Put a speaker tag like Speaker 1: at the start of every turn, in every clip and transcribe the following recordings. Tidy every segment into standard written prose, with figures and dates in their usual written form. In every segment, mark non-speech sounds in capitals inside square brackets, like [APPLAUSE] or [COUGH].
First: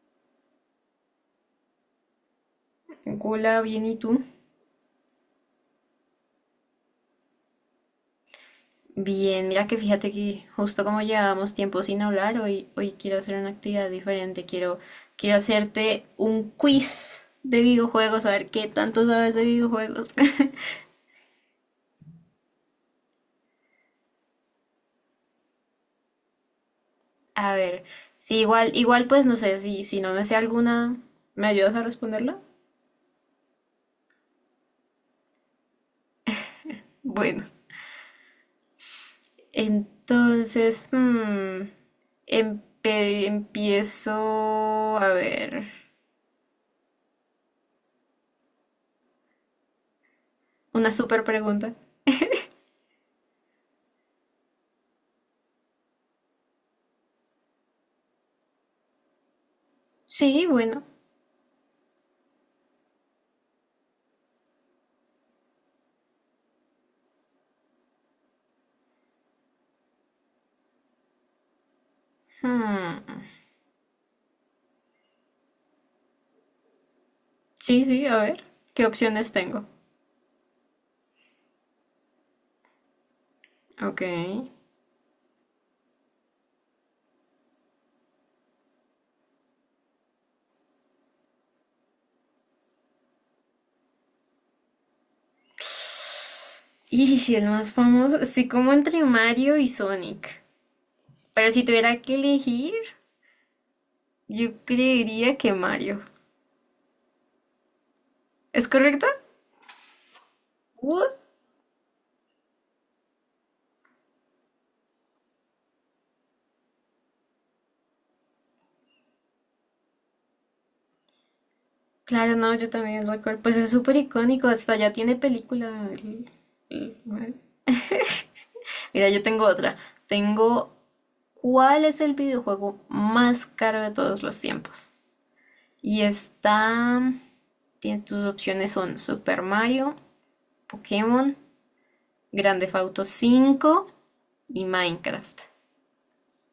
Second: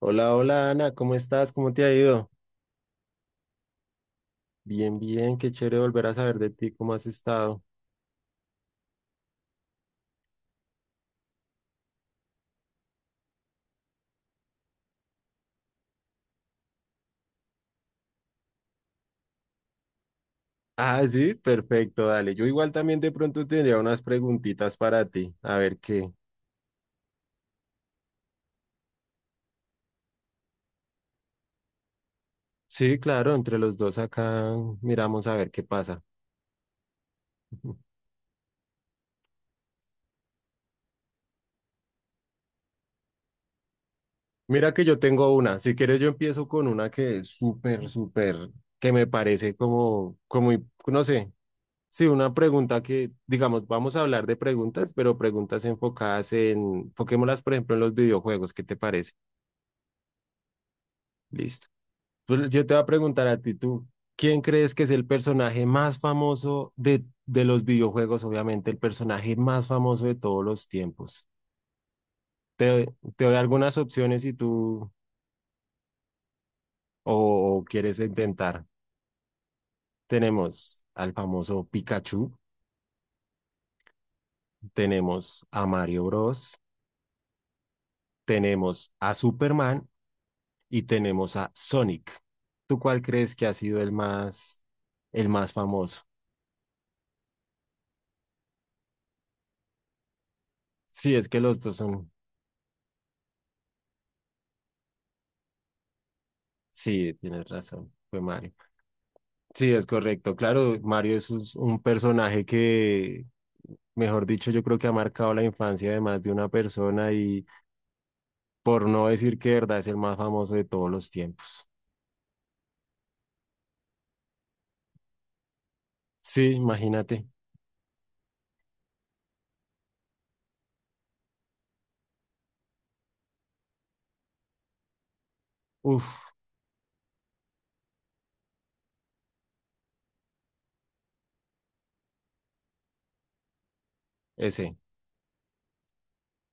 Speaker 1: Hola, hola Ana, ¿cómo estás? ¿Cómo te ha ido?
Speaker 2: Hola, bien, ¿y tú?
Speaker 1: Bien, bien, qué chévere volver a saber de ti, ¿cómo has estado?
Speaker 2: Bien, mira que fíjate que justo como llevábamos tiempo sin hablar, hoy quiero hacer una actividad diferente. Quiero hacerte un quiz de videojuegos, a ver qué tanto sabes de videojuegos. [LAUGHS]
Speaker 1: Ah, sí, perfecto, dale. Yo igual también de pronto tendría unas preguntitas para ti, a ver qué.
Speaker 2: A ver, sí, igual pues no sé, si no me sé alguna, ¿me ayudas a responderla?
Speaker 1: Sí, claro, entre los dos acá miramos a ver qué pasa.
Speaker 2: Bueno,
Speaker 1: [LAUGHS]
Speaker 2: entonces, empiezo
Speaker 1: Mira que yo
Speaker 2: a
Speaker 1: tengo una,
Speaker 2: ver.
Speaker 1: si quieres yo empiezo con una que es súper, súper, que me parece como,
Speaker 2: Una
Speaker 1: no
Speaker 2: super
Speaker 1: sé,
Speaker 2: pregunta.
Speaker 1: sí, una pregunta que, digamos, vamos a hablar de preguntas, pero preguntas enfocadas enfoquémoslas, por ejemplo, en los videojuegos, ¿qué te parece?
Speaker 2: Sí, bueno.
Speaker 1: Listo. Pues yo te voy a preguntar a ti, tú, ¿quién crees que es el personaje más famoso de los videojuegos? Obviamente, el personaje más famoso de todos los tiempos. Te, doy-
Speaker 2: Hmm.
Speaker 1: te doy algunas opciones si tú o
Speaker 2: Sí,
Speaker 1: quieres
Speaker 2: sí, a ver,
Speaker 1: intentar.
Speaker 2: ¿qué opciones tengo?
Speaker 1: Tenemos al famoso Pikachu,
Speaker 2: Ok.
Speaker 1: tenemos a Mario Bros, tenemos a Superman y tenemos a Sonic. ¿Tú cuál crees que ha sido el más famoso?
Speaker 2: Y si el más famoso, sí, como entre Mario y Sonic.
Speaker 1: Sí, es que
Speaker 2: Pero
Speaker 1: los
Speaker 2: si
Speaker 1: dos
Speaker 2: tuviera
Speaker 1: son.
Speaker 2: que elegir, yo creería que Mario.
Speaker 1: Sí, tienes razón, fue Mario.
Speaker 2: ¿Es correcto?
Speaker 1: Sí, es correcto. Claro, Mario
Speaker 2: What?
Speaker 1: es un personaje que, mejor dicho, yo creo que ha marcado la infancia de más de una persona y por no decir que de verdad es el más famoso de todos los tiempos.
Speaker 2: Claro, no, yo también recuerdo. Pues es súper icónico, hasta ya tiene película.
Speaker 1: Sí,
Speaker 2: El
Speaker 1: imagínate.
Speaker 2: Mario. Mira, yo tengo otra. Tengo, ¿cuál es el videojuego más caro de todos los tiempos? Y
Speaker 1: Uf,
Speaker 2: está, tiene tus opciones son Super Mario, Pokémon, Grand Theft Auto 5 y
Speaker 1: ese,
Speaker 2: Minecraft.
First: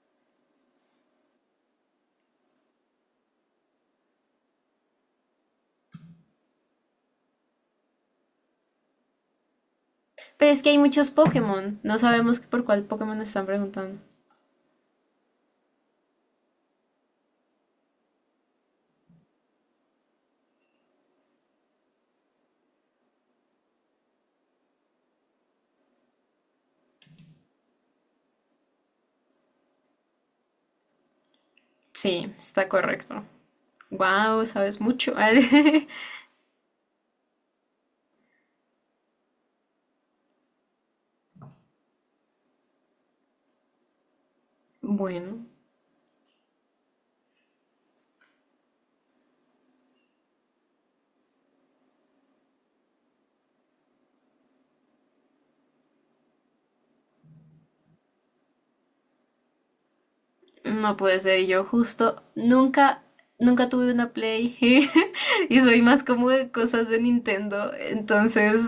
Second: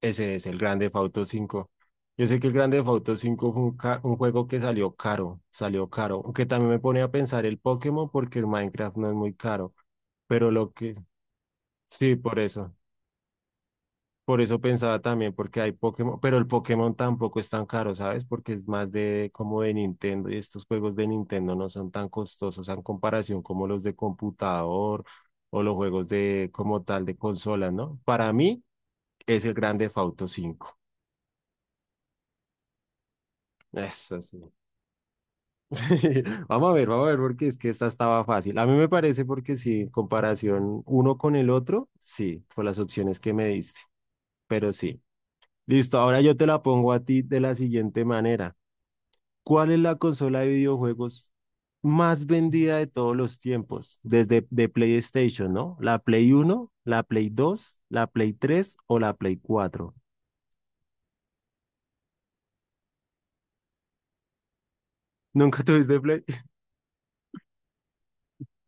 Speaker 1: ese es el Grande Theft Auto 5. Yo sé que el Grande Theft Auto 5 fue un juego que salió caro, aunque también me pone a pensar el Pokémon porque el Minecraft no es muy caro,
Speaker 2: Pero
Speaker 1: pero
Speaker 2: es
Speaker 1: lo
Speaker 2: que hay
Speaker 1: que,
Speaker 2: muchos Pokémon. No
Speaker 1: sí, por
Speaker 2: sabemos por
Speaker 1: eso.
Speaker 2: cuál Pokémon nos están preguntando.
Speaker 1: Por eso pensaba también, porque hay Pokémon, pero el Pokémon tampoco es tan caro, ¿sabes? Porque es más de como de Nintendo y estos juegos de Nintendo no son tan costosos en comparación como los de computador o los juegos de como tal de consola, ¿no? Para mí es el Grand Theft Auto 5.
Speaker 2: Sí, está correcto.
Speaker 1: Eso sí.
Speaker 2: Wow, sabes mucho.
Speaker 1: [LAUGHS] Vamos a ver, porque es que esta estaba fácil. A mí me parece porque sí, en comparación uno con el otro, sí, por las opciones que me diste, pero
Speaker 2: [LAUGHS]
Speaker 1: sí.
Speaker 2: Bueno,
Speaker 1: Listo, ahora yo te la pongo a ti de la siguiente manera. ¿Cuál es la consola de videojuegos más vendida de todos los tiempos? Desde de PlayStation, ¿no? ¿La Play Uno, la Play Dos, la Play Tres o la Play Cuatro?
Speaker 2: no puede ser. Yo justo nunca tuve una Play. [LAUGHS] Y
Speaker 1: ¿Nunca
Speaker 2: soy
Speaker 1: tuviste
Speaker 2: más
Speaker 1: Play?
Speaker 2: como de
Speaker 1: [LAUGHS]
Speaker 2: cosas de Nintendo. Entonces,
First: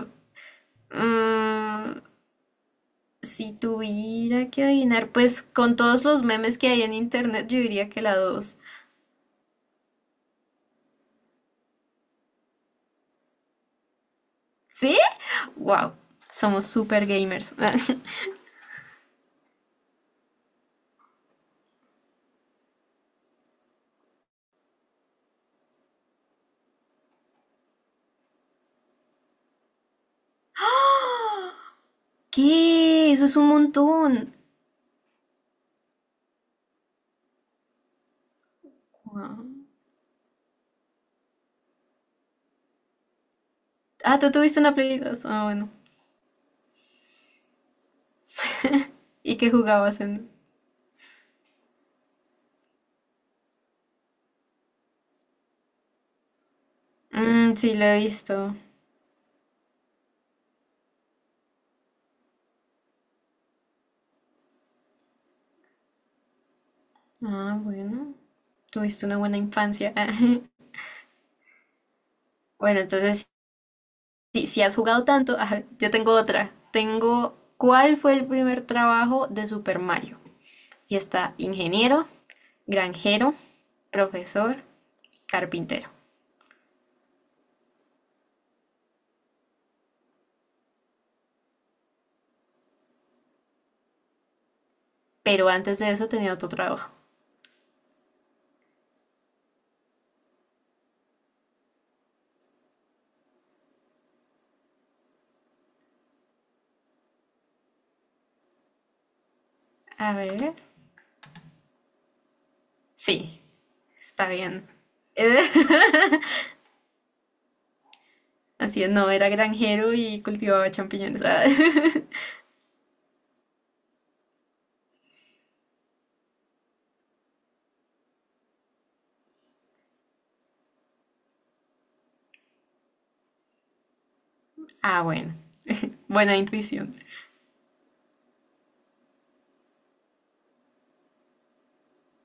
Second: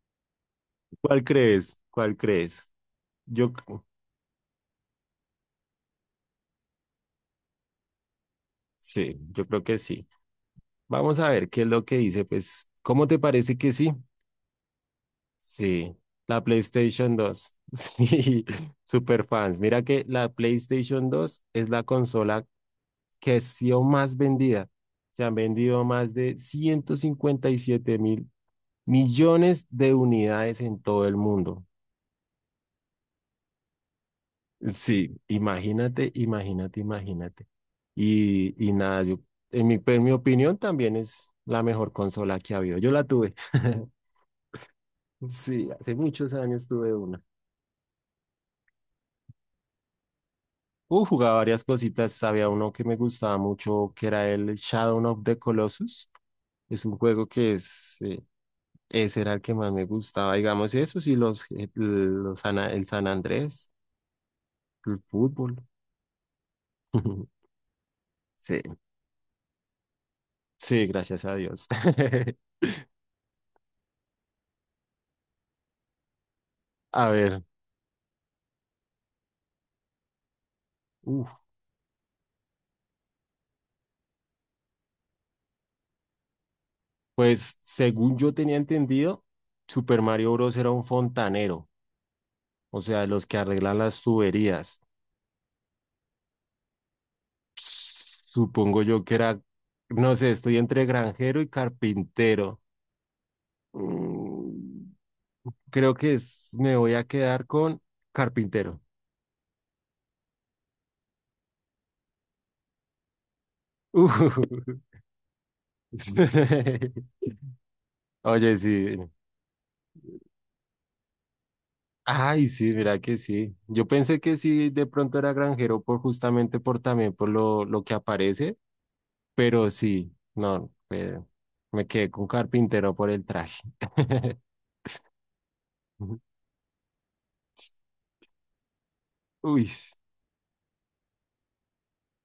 Speaker 1: ¿Cuál crees?
Speaker 2: mm,
Speaker 1: ¿Cuál crees? Yo
Speaker 2: si
Speaker 1: c-
Speaker 2: tuviera que adivinar, pues con todos los memes que hay en internet, yo diría que la 2.
Speaker 1: sí, yo creo que sí. Vamos a ver qué es lo que dice. Pues, ¿cómo te parece que sí?
Speaker 2: ¿Sí? Wow,
Speaker 1: Sí, la
Speaker 2: somos super
Speaker 1: PlayStation
Speaker 2: gamers.
Speaker 1: Dos. [LAUGHS]
Speaker 2: [LAUGHS]
Speaker 1: Sí, super fans. Mira que la PlayStation Dos es la consola que ha sido más vendida. Se han vendido más de 157 mil millones de unidades en todo el mundo.
Speaker 2: ¿Qué? Eso es un montón.
Speaker 1: Sí, imagínate, imagínate, imagínate. Y nada, yo,
Speaker 2: Guau.
Speaker 1: en mi opinión también es la mejor consola que ha habido. Yo la tuve. [LAUGHS]
Speaker 2: Ah, tú tuviste una Play 2. Ah,
Speaker 1: Sí,
Speaker 2: bueno.
Speaker 1: hace muchos años tuve una.
Speaker 2: ¿Y qué jugabas en?
Speaker 1: Jugaba varias cositas. Había uno que me gustaba mucho, que era el Shadow of the Colossus. Es un juego que
Speaker 2: Mm, sí, lo
Speaker 1: es.
Speaker 2: he visto.
Speaker 1: Ese era el que más me gustaba, digamos, eso sí, el San Andrés, el fútbol. [LAUGHS]
Speaker 2: Ah, bueno.
Speaker 1: Sí,
Speaker 2: Tuviste una buena infancia. [LAUGHS]
Speaker 1: sí, gracias a Dios. [LAUGHS]
Speaker 2: Bueno, entonces, si has jugado tanto, ajá, yo tengo otra.
Speaker 1: A
Speaker 2: Tengo,
Speaker 1: ver,
Speaker 2: ¿cuál fue el primer trabajo de Super Mario? Y está
Speaker 1: uf,
Speaker 2: ingeniero, granjero, profesor, carpintero.
Speaker 1: pues según yo tenía entendido, Super Mario Bros. Era un fontanero, o sea, los que arreglan las tuberías.
Speaker 2: Pero antes de eso tenía otro trabajo.
Speaker 1: Supongo yo que era, no sé, estoy entre granjero y carpintero. Mm, Creo que me voy a quedar con carpintero.
Speaker 2: A ver. Sí,
Speaker 1: [LAUGHS]
Speaker 2: está
Speaker 1: Ujú.
Speaker 2: bien. Eh,
Speaker 1: [LAUGHS] Oye,
Speaker 2: [LAUGHS] Así es,
Speaker 1: sí.
Speaker 2: no, era granjero y cultivaba champiñones. Ah, [LAUGHS]
Speaker 1: Ay, sí, mira que sí. Yo pensé que sí, de pronto era granjero por justamente por también por lo que aparece, pero sí, no, me quedé con carpintero por el traje. [LAUGHS]
Speaker 2: ah, bueno. Buena intuición.
Speaker 1: Uy,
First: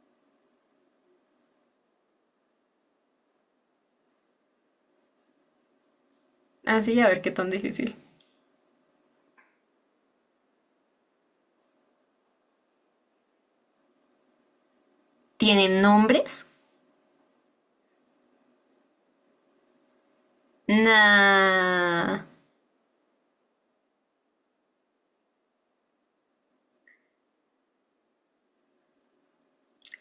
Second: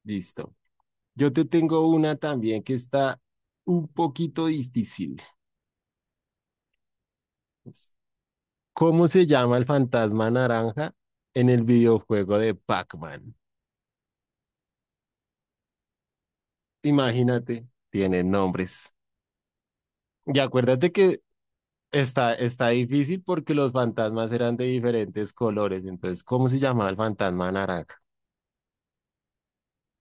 Speaker 1: listo. Yo te tengo una también que está un poquito difícil.
Speaker 2: Así, a ver qué tan
Speaker 1: Es,
Speaker 2: difícil.
Speaker 1: ¿Cómo se llama el fantasma naranja en el videojuego de Pac-Man?
Speaker 2: ¿Tienen nombres?
Speaker 1: Imagínate, tiene nombres. Y acuérdate que
Speaker 2: Nah.
Speaker 1: está difícil porque los fantasmas eran de diferentes colores. Entonces, ¿cómo se llamaba el fantasma naranja?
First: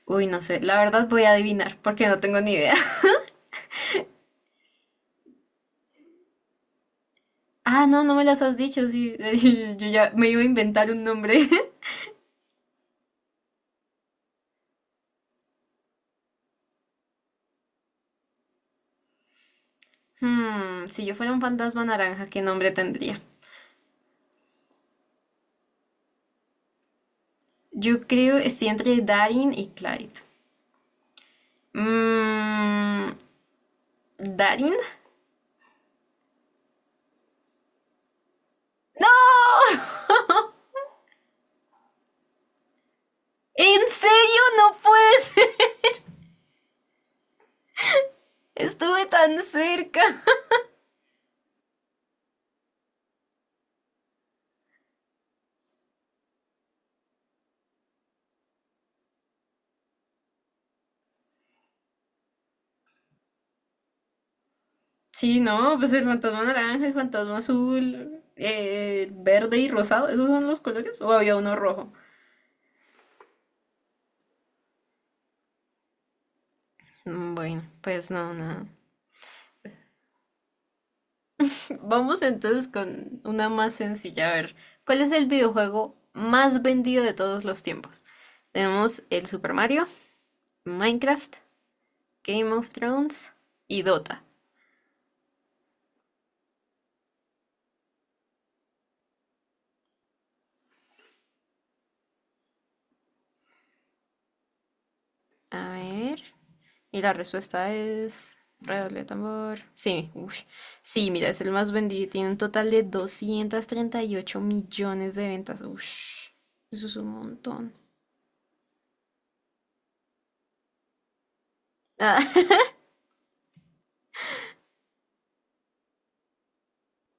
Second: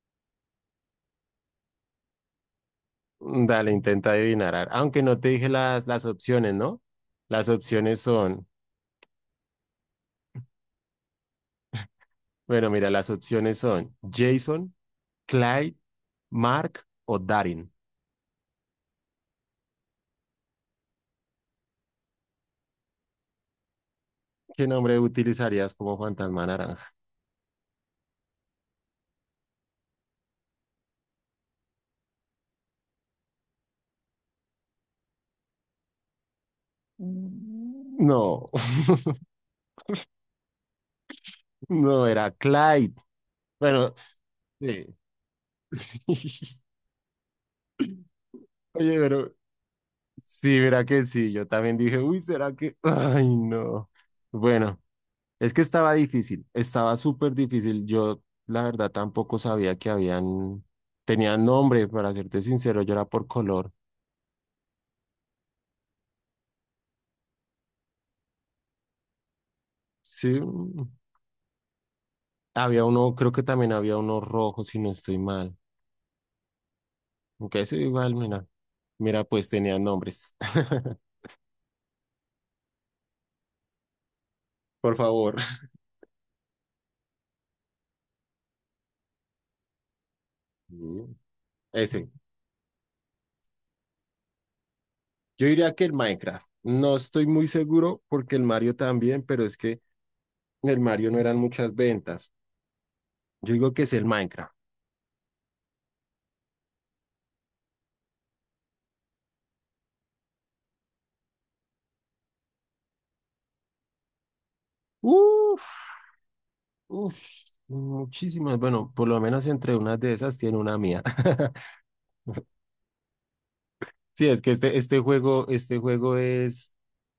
Speaker 2: Uy, no sé. La verdad voy a adivinar porque no tengo ni idea. [LAUGHS]
Speaker 1: Dale, intenta adivinar. Aunque no te dije las opciones, ¿no? Las
Speaker 2: Ah,
Speaker 1: opciones
Speaker 2: no, no me las
Speaker 1: son,
Speaker 2: has dicho. Sí, [LAUGHS] yo ya me iba a inventar un nombre. [LAUGHS]
Speaker 1: bueno, mira, las opciones son Jason, Clyde, Mark o Darin.
Speaker 2: Hmm, si yo fuera un fantasma naranja, ¿qué nombre tendría?
Speaker 1: ¿Qué nombre utilizarías como fantasma naranja?
Speaker 2: Yo creo estoy entre Darin y Clyde. Mmm. ¿Darin?
Speaker 1: Mm. No, [LAUGHS]
Speaker 2: ¡No!
Speaker 1: no, era Clyde.
Speaker 2: ¿En
Speaker 1: Bueno,
Speaker 2: serio? No
Speaker 1: sí.
Speaker 2: puedes.
Speaker 1: [LAUGHS] Oye,
Speaker 2: Estuve
Speaker 1: pero
Speaker 2: tan cerca.
Speaker 1: sí, verá que sí, yo también dije, uy, ¿será que? [LAUGHS] Ay, no. Bueno, es que estaba difícil, estaba súper difícil. Yo, la verdad, tampoco sabía que habían, tenían nombre, para serte sincero, yo era por color.
Speaker 2: Sí, no, pues el fantasma naranja, el fantasma azul, verde y rosado, ¿esos
Speaker 1: Sí,
Speaker 2: son los colores? ¿O había uno rojo?
Speaker 1: había uno, creo que también había uno rojo, si no estoy mal.
Speaker 2: Mm,
Speaker 1: Aunque
Speaker 2: bueno,
Speaker 1: eso
Speaker 2: pues
Speaker 1: igual,
Speaker 2: no,
Speaker 1: mira,
Speaker 2: nada.
Speaker 1: mira, pues tenían nombres. [LAUGHS]
Speaker 2: [LAUGHS] Vamos entonces con una más sencilla. A ver,
Speaker 1: Por
Speaker 2: ¿cuál es el
Speaker 1: favor.
Speaker 2: videojuego más vendido de todos los tiempos? Tenemos el Super Mario,
Speaker 1: Mm,
Speaker 2: Minecraft,
Speaker 1: Ese.
Speaker 2: Game of Thrones y Dota.
Speaker 1: Yo diría que el Minecraft. No estoy muy seguro porque el Mario también, pero es que el Mario no eran muchas ventas. Yo digo que es el Minecraft.
Speaker 2: A ver. Y la respuesta es... Redoble de tambor. Sí, ush. Sí, mira, es el más vendido. Tiene un total de 238 millones de ventas.
Speaker 1: Uf,
Speaker 2: Ush. Eso es un
Speaker 1: uf,
Speaker 2: montón.
Speaker 1: muchísimas. Bueno, por lo menos entre unas de esas tiene una mía. [LAUGHS]
Speaker 2: Ah, [LAUGHS]
Speaker 1: Sí, es que este juego, este juego es,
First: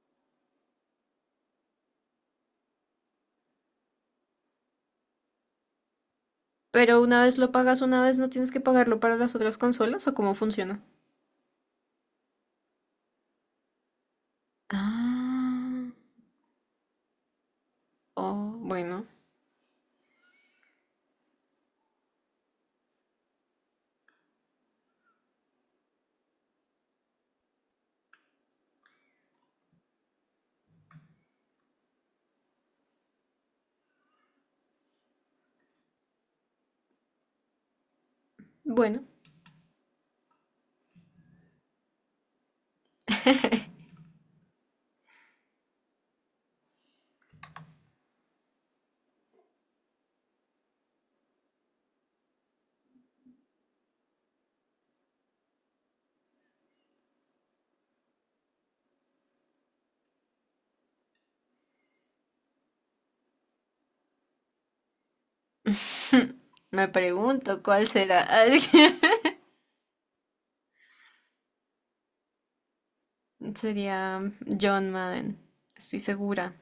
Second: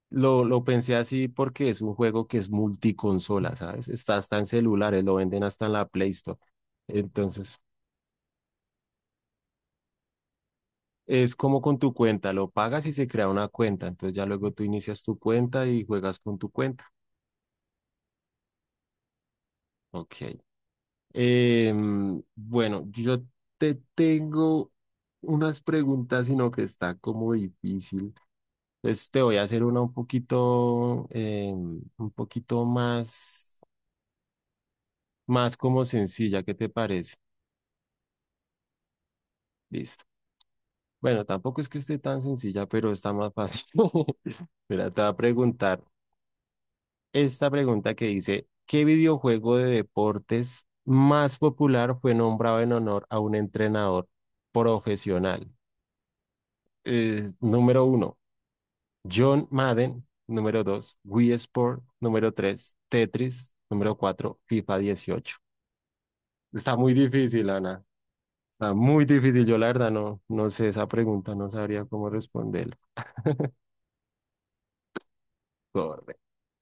Speaker 1: lo pensé así porque es un juego que es multiconsola, ¿sabes? Está hasta en celulares, lo venden hasta en la Play Store.
Speaker 2: pero una vez lo
Speaker 1: Entonces,
Speaker 2: pagas, una vez no tienes que pagarlo para las otras consolas o cómo funciona.
Speaker 1: es como con tu cuenta, lo pagas y se crea una cuenta. Entonces ya luego tú inicias tu cuenta y
Speaker 2: Ah.
Speaker 1: juegas con tu cuenta.
Speaker 2: Oh, bueno.
Speaker 1: Ok. Bueno, yo te tengo unas preguntas, sino que está como difícil. Entonces te voy a hacer una un poquito, un poquito más, como sencilla. ¿Qué te parece?
Speaker 2: Bueno.
Speaker 1: Listo. Bueno, tampoco es que esté tan sencilla, pero está más fácil. [LAUGHS] Mira, te voy a preguntar esta pregunta que dice, ¿qué videojuego de deportes más popular fue nombrado en honor a un entrenador profesional? Número uno, John Madden. Número dos, Wii Sport. Número tres, Tetris. Número cuatro, FIFA 18.
Speaker 2: [LAUGHS]
Speaker 1: Está
Speaker 2: Me
Speaker 1: muy difícil,
Speaker 2: pregunto
Speaker 1: Ana.
Speaker 2: cuál será. [LAUGHS]
Speaker 1: Está muy difícil. Yo, la verdad, no, no sé esa pregunta, no sabría cómo responder.
Speaker 2: Sería John Madden. Estoy
Speaker 1: Correcto.
Speaker 2: segura.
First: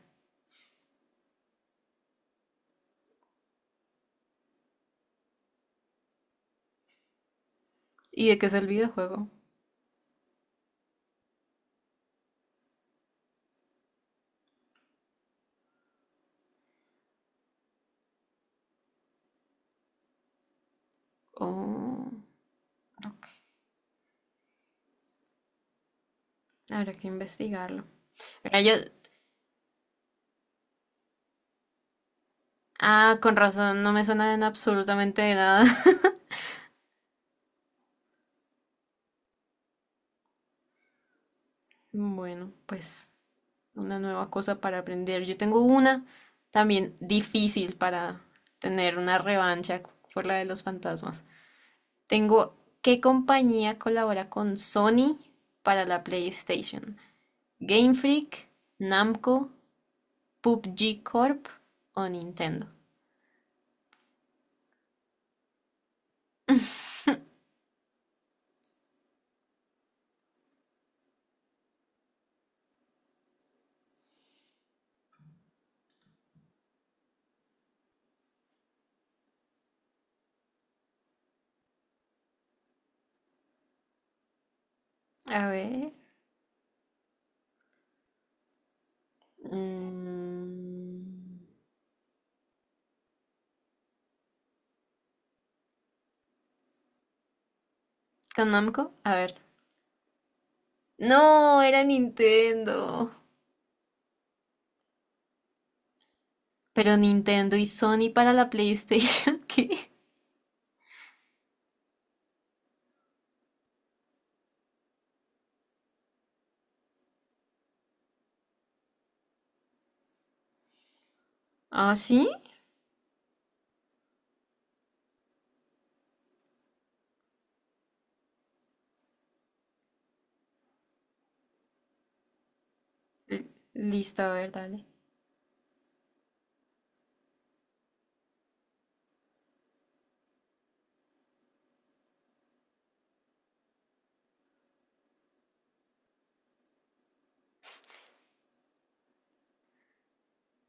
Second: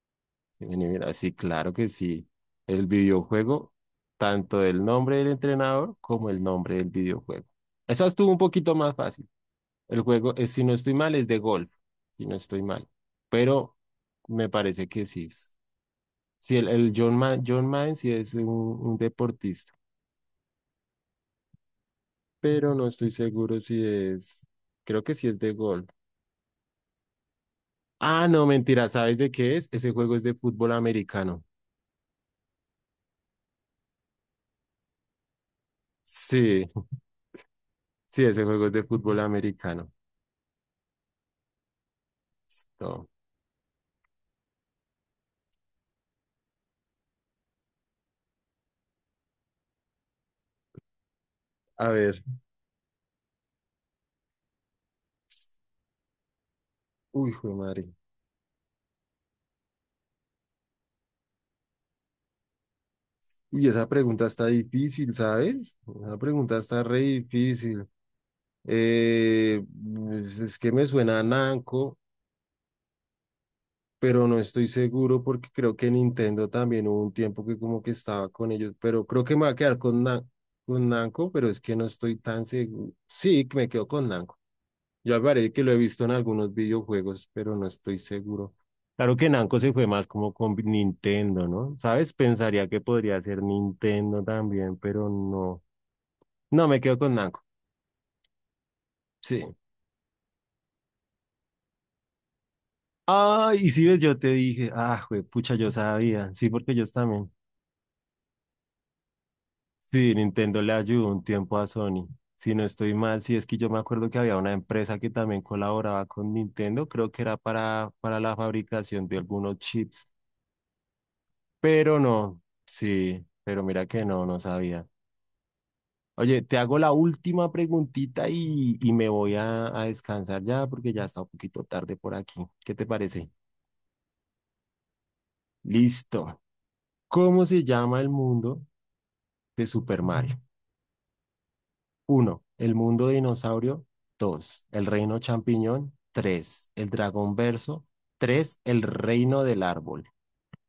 Speaker 1: Vení, mira, sí, claro que sí. El videojuego, tanto el nombre del entrenador como el nombre del videojuego. Esa
Speaker 2: ¿Y
Speaker 1: estuvo un
Speaker 2: de qué es el
Speaker 1: poquito más fácil.
Speaker 2: videojuego?
Speaker 1: El juego, es, si no estoy mal, es de golf, si no estoy mal. Pero me parece que sí. Sí, el John Maine sí es un deportista,
Speaker 2: Oh,
Speaker 1: pero no estoy
Speaker 2: ok.
Speaker 1: seguro si es, creo que sí es de golf.
Speaker 2: Habrá que investigarlo.
Speaker 1: Ah, no,
Speaker 2: Mira, yo...
Speaker 1: mentira, ¿sabes de qué es? Ese juego es de fútbol americano.
Speaker 2: Ah, con razón, no me suena en absolutamente de nada. [LAUGHS]
Speaker 1: Sí, sí, ese juego es de fútbol americano.
Speaker 2: Bueno,
Speaker 1: Listo.
Speaker 2: pues una nueva cosa para aprender. Yo tengo una también difícil para tener una revancha por la de los fantasmas.
Speaker 1: A ver.
Speaker 2: Tengo, ¿qué compañía colabora con Sony para la PlayStation?
Speaker 1: Uy, jue madre.
Speaker 2: ¿Game Freak, Namco, PUBG Corp o Nintendo?
Speaker 1: Uy, esa pregunta está difícil, ¿sabes? Esa pregunta está re difícil. Eh, pues, es que me suena a Nanco. Pero no estoy seguro porque creo que Nintendo también hubo un tiempo que como que estaba con ellos, pero creo que me va a quedar con Namco, pero es que no estoy tan seguro. Sí, que me quedo con Namco. Yo me
Speaker 2: A
Speaker 1: parece que lo he
Speaker 2: ver.
Speaker 1: visto en algunos videojuegos, pero no estoy seguro. Claro que Namco se fue más como con
Speaker 2: Mm,
Speaker 1: Nintendo, ¿no? ¿Sabes? Pensaría que podría ser Nintendo también, pero no. No, me quedo con Namco.
Speaker 2: ¿con Namco? A ver.
Speaker 1: Sí.
Speaker 2: No, era Nintendo.
Speaker 1: Ah, y si ves, yo te dije, ah, pucha, yo sabía. Sí, porque ellos
Speaker 2: Pero
Speaker 1: también.
Speaker 2: Nintendo y Sony para la PlayStation, [LAUGHS] ¿qué?
Speaker 1: Sí, Nintendo le ayudó un tiempo a Sony. Si no estoy mal, sí es que yo me acuerdo que había una empresa que también colaboraba con Nintendo, creo que era para la fabricación de algunos chips,
Speaker 2: ¿Ah,
Speaker 1: pero
Speaker 2: sí?
Speaker 1: no, sí, pero mira que no, no sabía. Oye, te hago la última preguntita y me voy a descansar ya porque ya está un poquito tarde por aquí. ¿Qué te parece?
Speaker 2: L- Listo, a ver, dale.
Speaker 1: Listo. ¿Cómo se llama el mundo de Super Mario? Uno, El mundo dinosaurio. 2, El reino champiñón. 3, El dragón verso. 3, El reino del árbol.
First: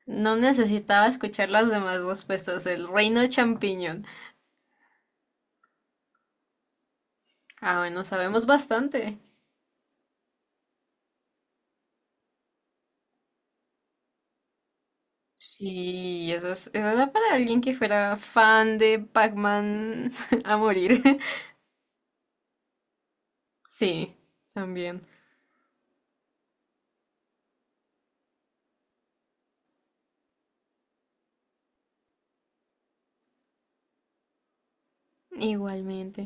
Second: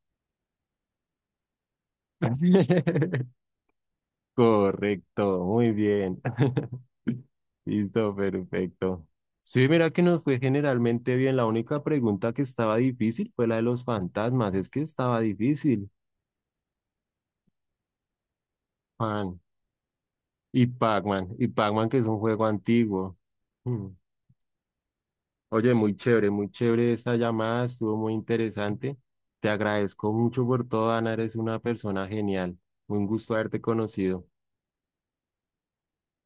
Speaker 2: No necesitaba escuchar las demás respuestas. El reino
Speaker 1: [LAUGHS]
Speaker 2: champiñón.
Speaker 1: Correcto, muy bien. [LAUGHS]
Speaker 2: Ah, bueno,
Speaker 1: Listo,
Speaker 2: sabemos
Speaker 1: perfecto.
Speaker 2: bastante.
Speaker 1: Sí, mira que nos fue generalmente bien. La única pregunta que estaba difícil fue la de los fantasmas. Es que estaba difícil,
Speaker 2: Sí, esa, esa era para alguien que fuera fan de
Speaker 1: man.
Speaker 2: Pac-Man [LAUGHS] a
Speaker 1: Y
Speaker 2: morir.
Speaker 1: Pac-Man. Y
Speaker 2: [LAUGHS]
Speaker 1: Pac-Man, que es un juego antiguo. Mm.
Speaker 2: Sí, también.
Speaker 1: Oye, muy chévere esta llamada, estuvo muy interesante. Te agradezco mucho por todo, Ana, eres una persona genial. Un gusto haberte conocido.
Speaker 2: Igualmente.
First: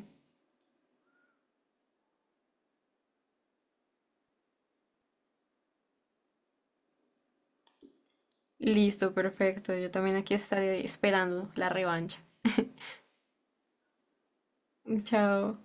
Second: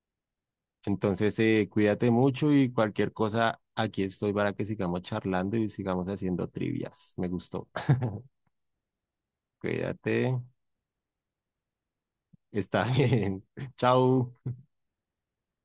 Speaker 1: Entonces, cuídate mucho y cualquier cosa, aquí estoy para que sigamos charlando y sigamos haciendo trivias. Me gustó. [LAUGHS]
Speaker 2: Listo, perfecto. Yo también aquí
Speaker 1: Cuídate,
Speaker 2: estaré esperando la revancha.
Speaker 1: está bien. [LAUGHS] Chao.
Speaker 2: Chao.